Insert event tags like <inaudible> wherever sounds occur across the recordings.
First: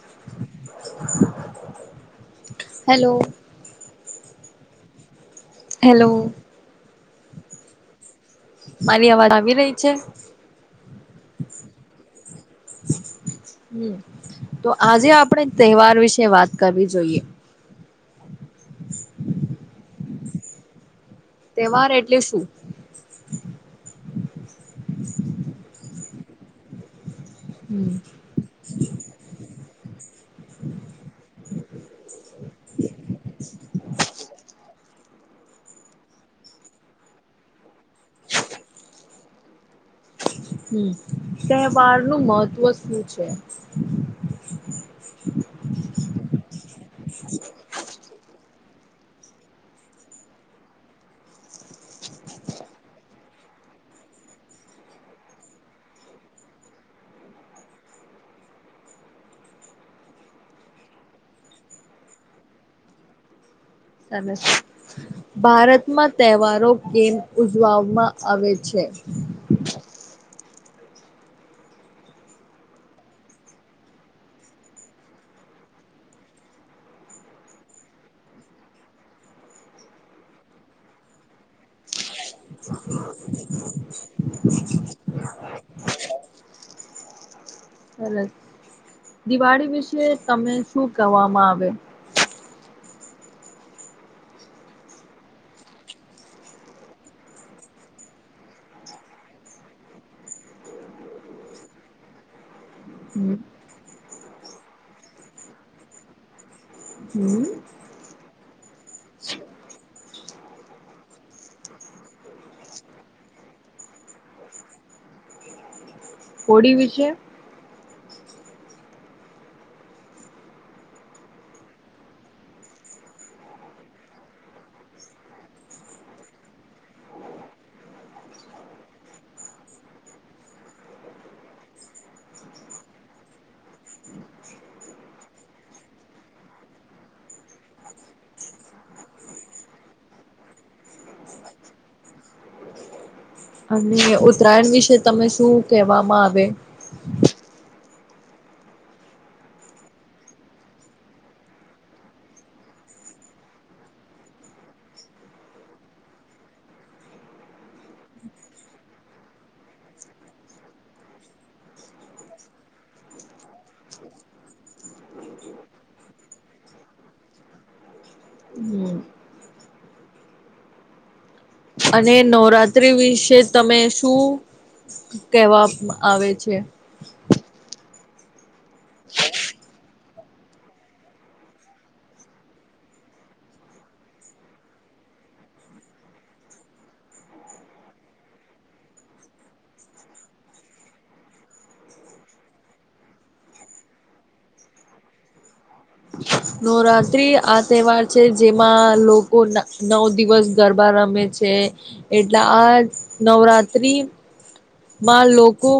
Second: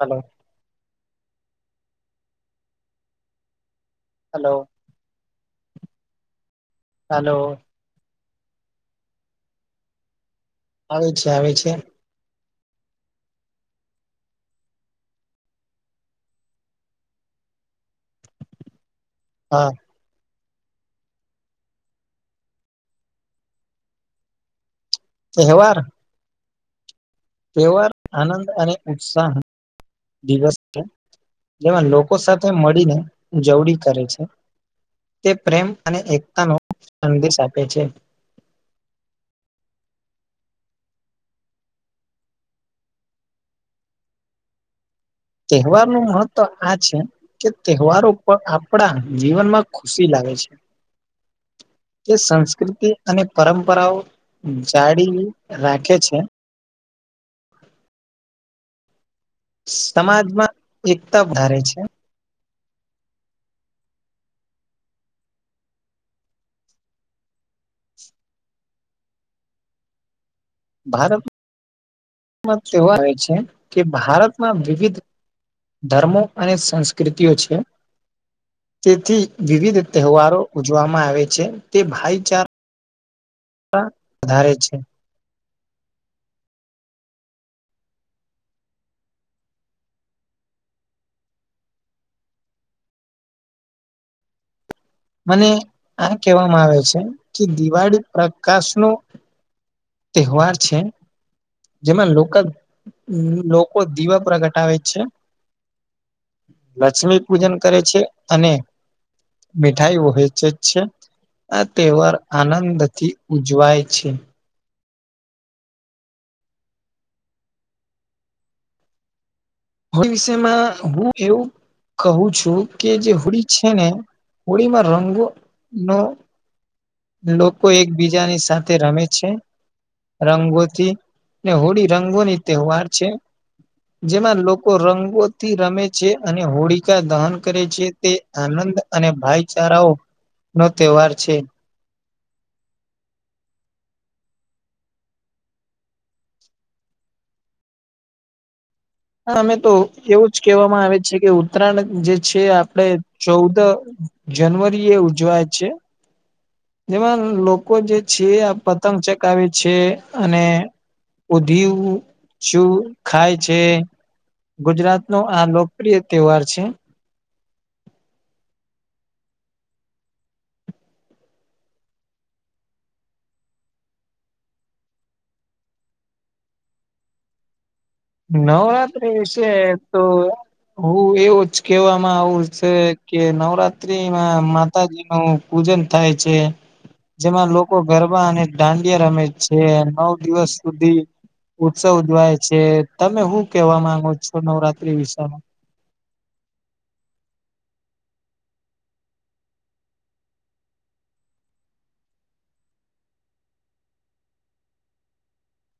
Hello hello hello hello hello મારી અવાજ આવી રહી છે. આવે છે આવે છે. હમ તો આજે આપણે તહેવાર વિશે વાત કરવી જોઈએ. હા તહેવાર એટલે શું કેહેવાર તહેવાર હમ આનંદ અને ઉત્સાહ. દિવસ છે જેમાં લોકો સાથે મળીને ઉજવડી કરે છે. તે પ્રેમ અને એકતા નો સંદેશ આપે છે. હમ તહેવાર નું મહત્વ શું છે. તહેવાર નું મહત્વ આ છે. કે તહેવારો પણ આપડા જીવનમાં ખુશી લાગે છે. એ સંસ્કૃતિ અને પરંપરાઓ જાડી રાખે છે સમાજમાં એકતા વધારે છે સ ભારતમાં તહેવારો કેમ ઉજવવામાં આવે છે ભારત એવા આવે છે કે ભારતમાં વિવિધ ધર્મો અને સંસ્કૃતિઓ છે તેથી વિવિધ તહેવારો ઉજવામાં આવે છે તે ભાઈ <inaudible> પણ વધારે છે સરસ દિવાળી વિશે તમે શું કવામાં આવે મને આ કહેવામાં આવે છે કે દિવાળી પ્રકાશ ન તહેવાર છે જેમાં લોકો હમ લોકો દીવા પ્ર પ્રગટાવે છે લક્ષ્મી હમ પૂજન કરે છે અને મીઠાઈ વહેંચે છે આ તહેવાર આનંદથી ઉજવાય છે હોળી વિશે હો વિષયમાં હું એવું કહું છું કે જે હોળી છે ને હોળીમાં રંગો નો લોકો એકબીજાની સાથે રમે છે રંગોથી હોળી રંગોની તહેવાર છે જેમાં લોકો રંગોથી રમે છે અને હોળકાા દહન કરે છે તે આનંદ અને ભાઈચારાઓ નો તહેવાર છે અને ઉત્તરાયણ વિશે તમે શું કહેવામાં આવે હ અમે તો એવું જ કહેવામાં આવે છે કે ઉત્તરાયણ જે છે આપડ ચૌદ જનવરી એ ઉજવાય છે જેમાં લોકો જે છે આ પતંગ ચકાવે છે અને ઉધી શું ખાય છે ગુજરાત નો આ લોકપ્રિય તહેવાર છે હમ અને નવરાત્રી વિશે તમે શું કહેવા આવે છે નવરાત્રી વિશે તો હું એવું જ કેહેવામાં આવું છે કે નવરાત્રીમાં મા માતાજી નું પૂજન થાય છે જેમાં લોકો ગરબા અને દાંડિયા રમે છે નવ દિવસ સુધી ઉત્સવ ઉજવાય છે તમે શું કેવા માંગો છો નવરાત્રી વિષમાં નવરાત્ર્રી આ તહેવાર છે જેમાં લોકો નવ દિવસ ગરબા રમે છે એટલે આ નવરાત્ર્રી માં લોકો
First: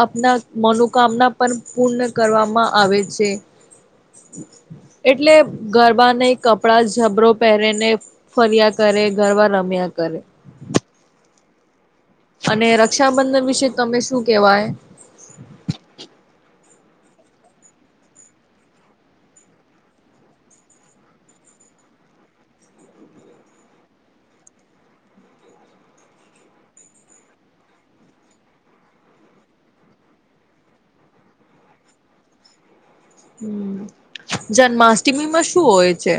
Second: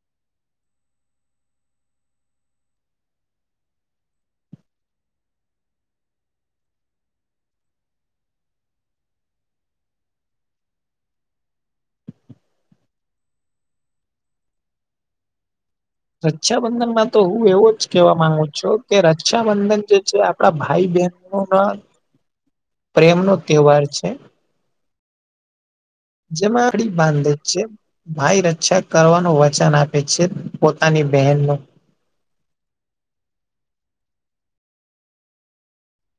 આપના મનોકામના પણ પૂર્ણ કરવામાં આવે છે એટલે ગરબા નહ કપડા જબરો પહેરી ને ફર્યા કરે ગરબા રમ્યા કરે. અને રક્ષાબંધન વિશે તમે શું કેવાય? રક્ષાબંધન માં તો હું એવો જ કેવા માંગુ છું કે રક્ષાબંધન જે છે આપડા ભાઈ બહેનો ના <inaudible> પ્રેમનોો તહેવાર છે જેમાં અડી બાંધે જ છે ભાઈ રક્ષા કરવાનું વચન આપે છે પોતાની બહેન ન હમ જન્માષ્ટમીમાં શું હોય છે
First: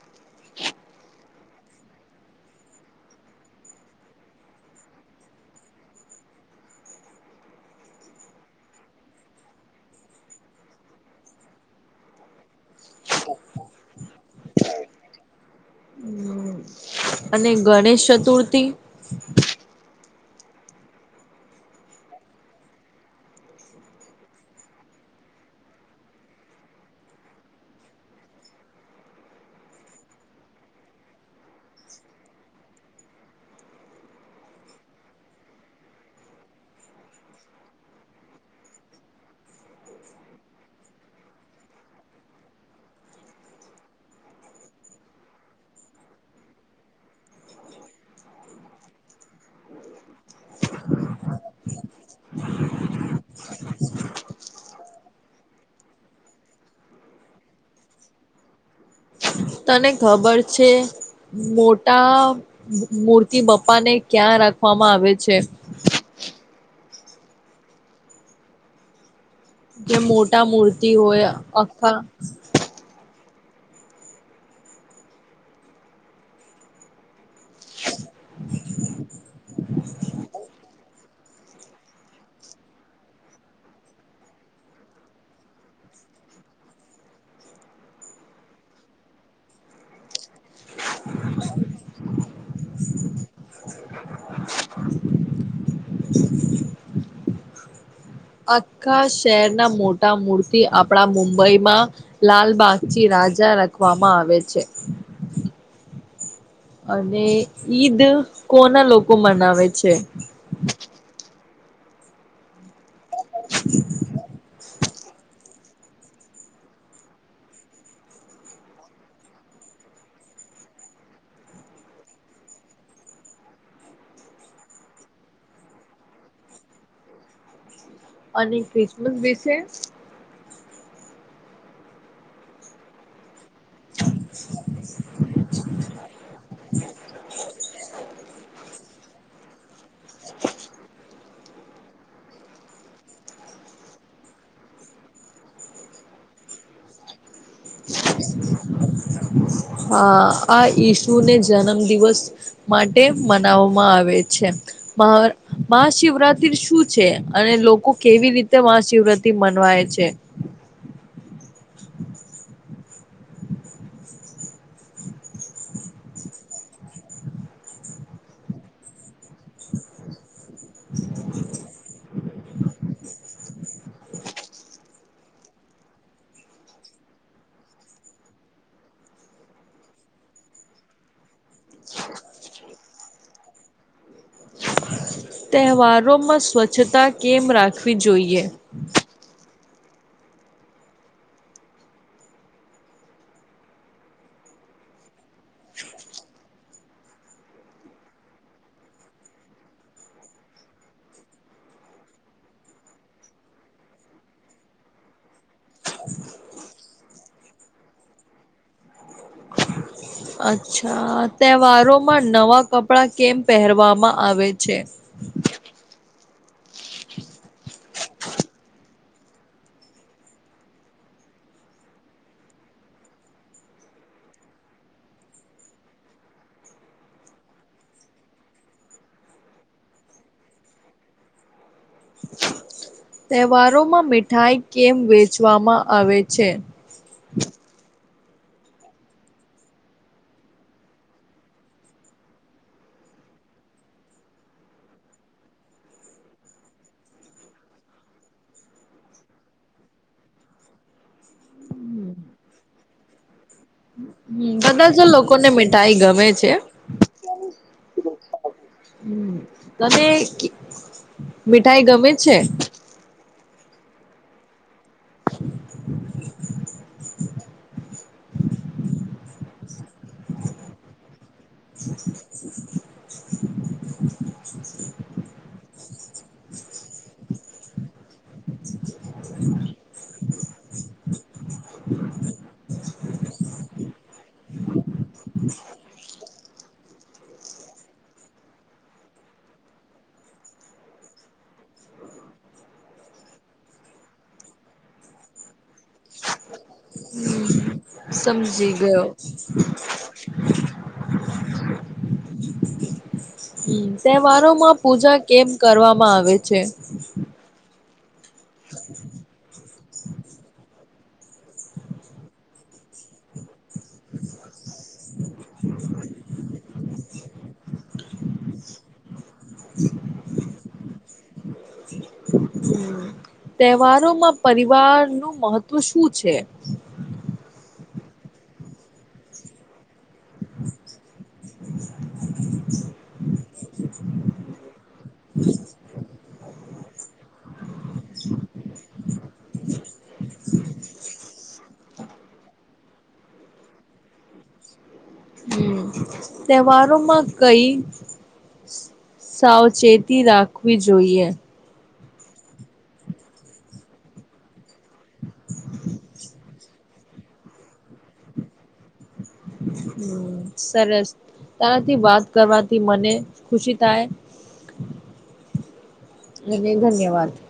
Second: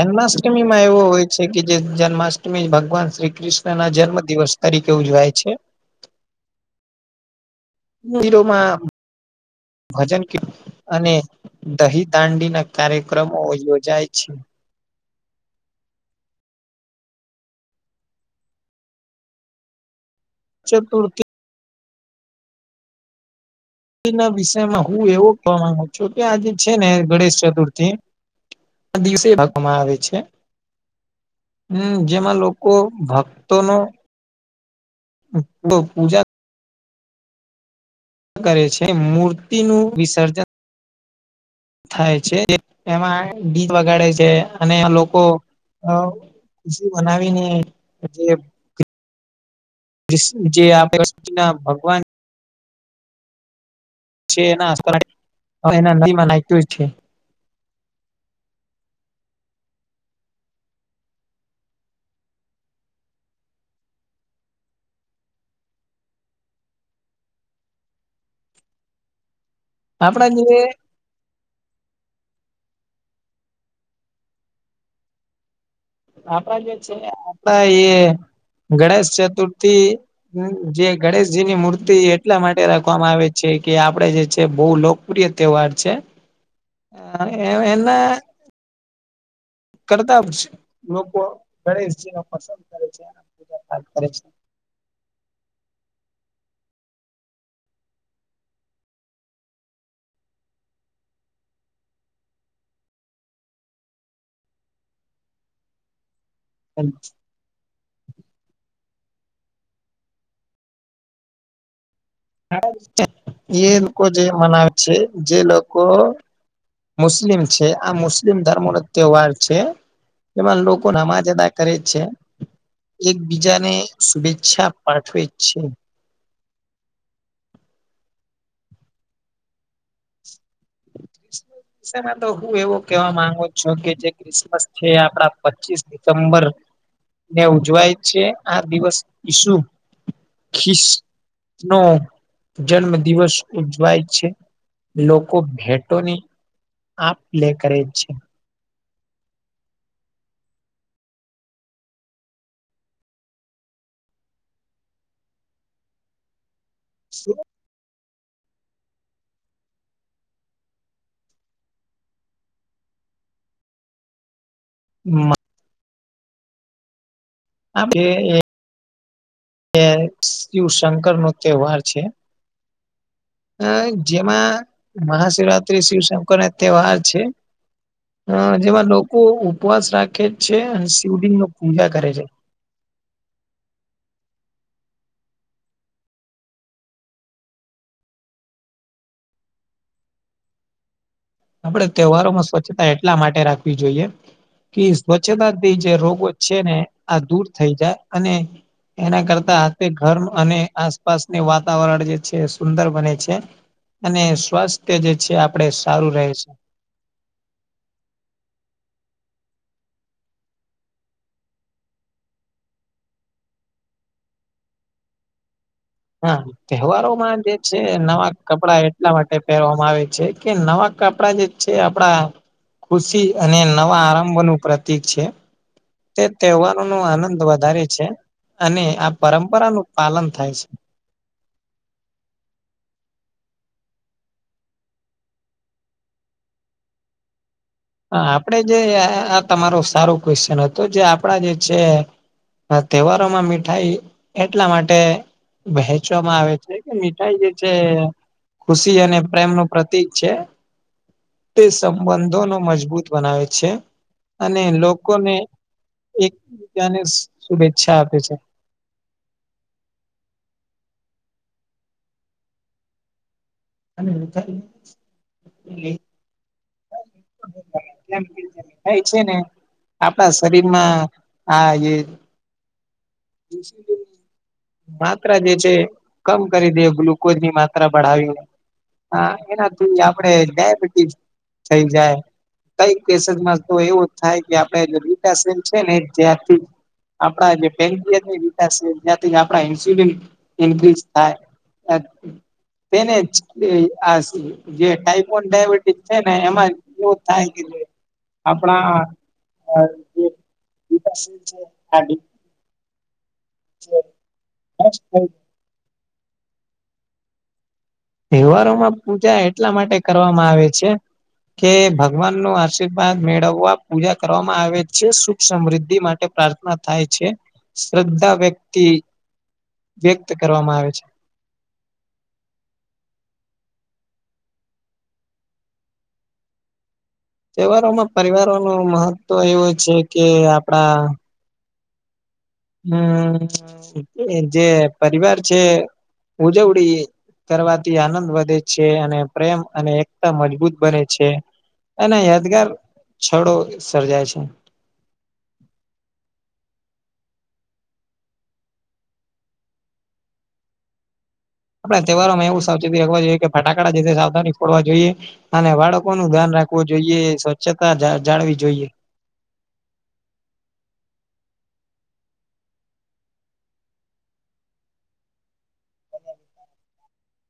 જન્માષ્ટમી માં એવો હોય છે કે જે જન્માષ્ટમી ભગવાન શ્રી કૃષ્ણ ના જન્મ દિવસ તરીકે ઉજવાય છે. મંદિરોમાં ભજન કીર્તન અને દહી દાંડી ના કાર્યક્રમો યોજાય છે. અને ગણેશ ચતુર્થી હ <unintelligible> ચતુર્થી વિષયમાં હું એવો કહેવા માંગુ છું કે આજે છે ને ગણેશ ચતુર્થી આ દિવસે ભાગમાં આવે છે હમ જેમાં લોકો ભક્તો નો તો પૂજા કરે છે મૂર્તિ નું વિસર્જન થાય છે એમાં ગીધ વગાડે છે અને લોકો ખુશી બનાવીને જે જે આપે પ ના ભગવાન છે એના એના ના્યું છે. તને ખબર છે! મોટા મૂર્તિ બપ્પા ને ક્યાં રાખવામાં આવે છે? જે આપણા મોટા જે મૂર્તિ હોય અખા આપડા જે છે આપડા એ ગણેશ ચતુર્થી હ જે ગણેશજીની મૂર્તિ એટલા માટે રાખવામાં આવે છે કે આપડે જે છે બહુ પ્રિય તહેવાર છે. હ <unintelligible> હ એ એ કરતા છે લોકો ગણેશજી ન પસંદ કરે છે પૂજ પાઠ કરે છે. આખા શહેરના મોટા મૂર્તિ આપણા મુંબઈમાં લાલબાગજી રાજા રાખવામાં આવે છે. છે અને ઈદ કોના લોકો મનાવે છે? એ લોકો જે મનાવે છે જે લોકો મુસ્લિમ છે આ મુસ્લિમ ધર્મો નો તહેવાર છે. એમાં લોકો નમાજ અદા કરે જ છે. એકબીજાને શુભેચ્છા પાઠવે છે. અને ખ્રિસમસ વિસે? માં તો હું એવો કેવા માંગો છ જોકે જે ક્રિસમસ છે આપડા પચીસ ડિસેમ્બર ને ઉજવાય છે આ દિવસ ઈસુ ખીસ નો જન્મ દિવસ ઉજવાય છે લોકો લોકો ભેટો ની આપ પ્લે કરે જ છે. હા આ ઈસુ ને જન્મ દિવસ માટે મનાવવામાં આવે છે મહ મહાશિવરાત્રી શું છે અને લોકો કેવી રીતે મહાશિવરાત્રી મનવાય છે. <unintelligible> <unintelligible> શિવ શંકર નો તહેવાર છે. અ જેમાં મહાશિવરાત્રી શિવશંકર ના તહેવાર છે. હ જેમાં લોકો ઉપવાસ રાખે છે અને શિવજીંગ ન પૂજા કરે છે. તહેવારોમાં સ્વચ્છતા કેમ રાખવી જોઈએ? આપડે તહેવારોમાં સ્વચ્છતા એટલા માટે રાખવી જોઈએ કે સ્વચ્છતાથી જે રોગો છે ને આ દૂર થઈ જાય અને એના કરતા ઘર અને આસપાસને વાતાવરણ જે છે સુંદર બને છે. અને સ્વાસ્થ્ય જે છે આપડે સારું રહે છે. અચ્છા તહેવારોમાં નવા કપડા કેમ પહેરવામાં આવે છે? હા. તહેવારોમાં જે છે નવા કપડા એટલા માટે પહેરવામાં આવે છે કે નવા કપડા જે છે આપડા ખુશી અને નવા આરંભ નું પ્રતિક છે. તે તહેવારો નો આનંદ વધારે છે. અને આ પરંપરાનું પાલન થાય છે. તહેવારોમાં મીઠાઈ કેમ વેચવામાં આવે છે? હા આપડે જે આ તમારો સારો ક્વેશ્ચન હતું જે આપણા જે છે તહેવારોમાં મીઠાઈ એટલા માટે વહેચવામાં આવે છે કે મીઠાઈ જે છે ખુશી અને પ્રેમ નું પ્રતીક છે તે સંબંધો નો મજબૂત બનાવે છે. હમ અને બધા જ લોકોને મીઠાઈ ગમે છે. એકબીજાને શુભેચ્છા આપે છે. હમ તને મીઠાઈ ગમે છે? <unintelligible> <inaudible> થાય છે ને આપડા શરીરમાં આ <unintelligible> માત્રા જે છે કમ કરી દે ગ્લુકોઝ ની માત્રા ભઢાવીને હા એનાથી આપણેે ડાયબિટીસ થઈ જાય. કઈક કેસેસમાં તો એવું થાય કે આપડે વિકાસ સેલ્સ છે ને ત્યાંથી આપણા જે <unintelligible> તેને જ આસી જે ટાઈપોન ડાયાબિટીસ છે ને એમાં એવું થાય કે સમજી આપણા ગયો. <unintelligible> હમ તહેવારોમાં નષ્ટ પૂજા થઈ કેમ કરવામાં આવે છે? તહેવારોમાં પૂજા એટલા માટે કરવામાં આવે છે. કે ભગવાનનું આશીર્વાદ મેળવવા પૂજા કરવામાં આવે છે સુખ સમૃદ્ધિ માટે. પ્રાર્થના થાય છે શ્રદ્ધા વ્યક્તિ વ્યક્ત કરવામાં આવે છે. તહેવારોમાં પરિવારનું મહત્વ શું છે? તહેવારોમાં પરિવારોનુ મહત્વ એવું છે કે આપડા હમ જે પરિવાર છે ઉજવણી કરવાથી આનંદ વધે છે અને પ્રેમ અને એકતા મજબૂત બને છે. એના યાદગાર છડો સર્જાય છે. હમ. તહેવારોમાં કઈ સાવચેતી રાખવી જોઈએ? આપણે તહેવારોમાં એવું સાવચેતી રાખવા જોઈએ કે ફટાકડા જે સાવધાની ફોડવા જોઈએ. અને બાળકો નું ધ્યાન રાખવું જોઈએ સ્વચ્છતા જાળવી જોઈએ. હમમ સરસ તારા થી વાત કરવાથી મને ખુશી થાય. ધન્યવાદ <unintelligible>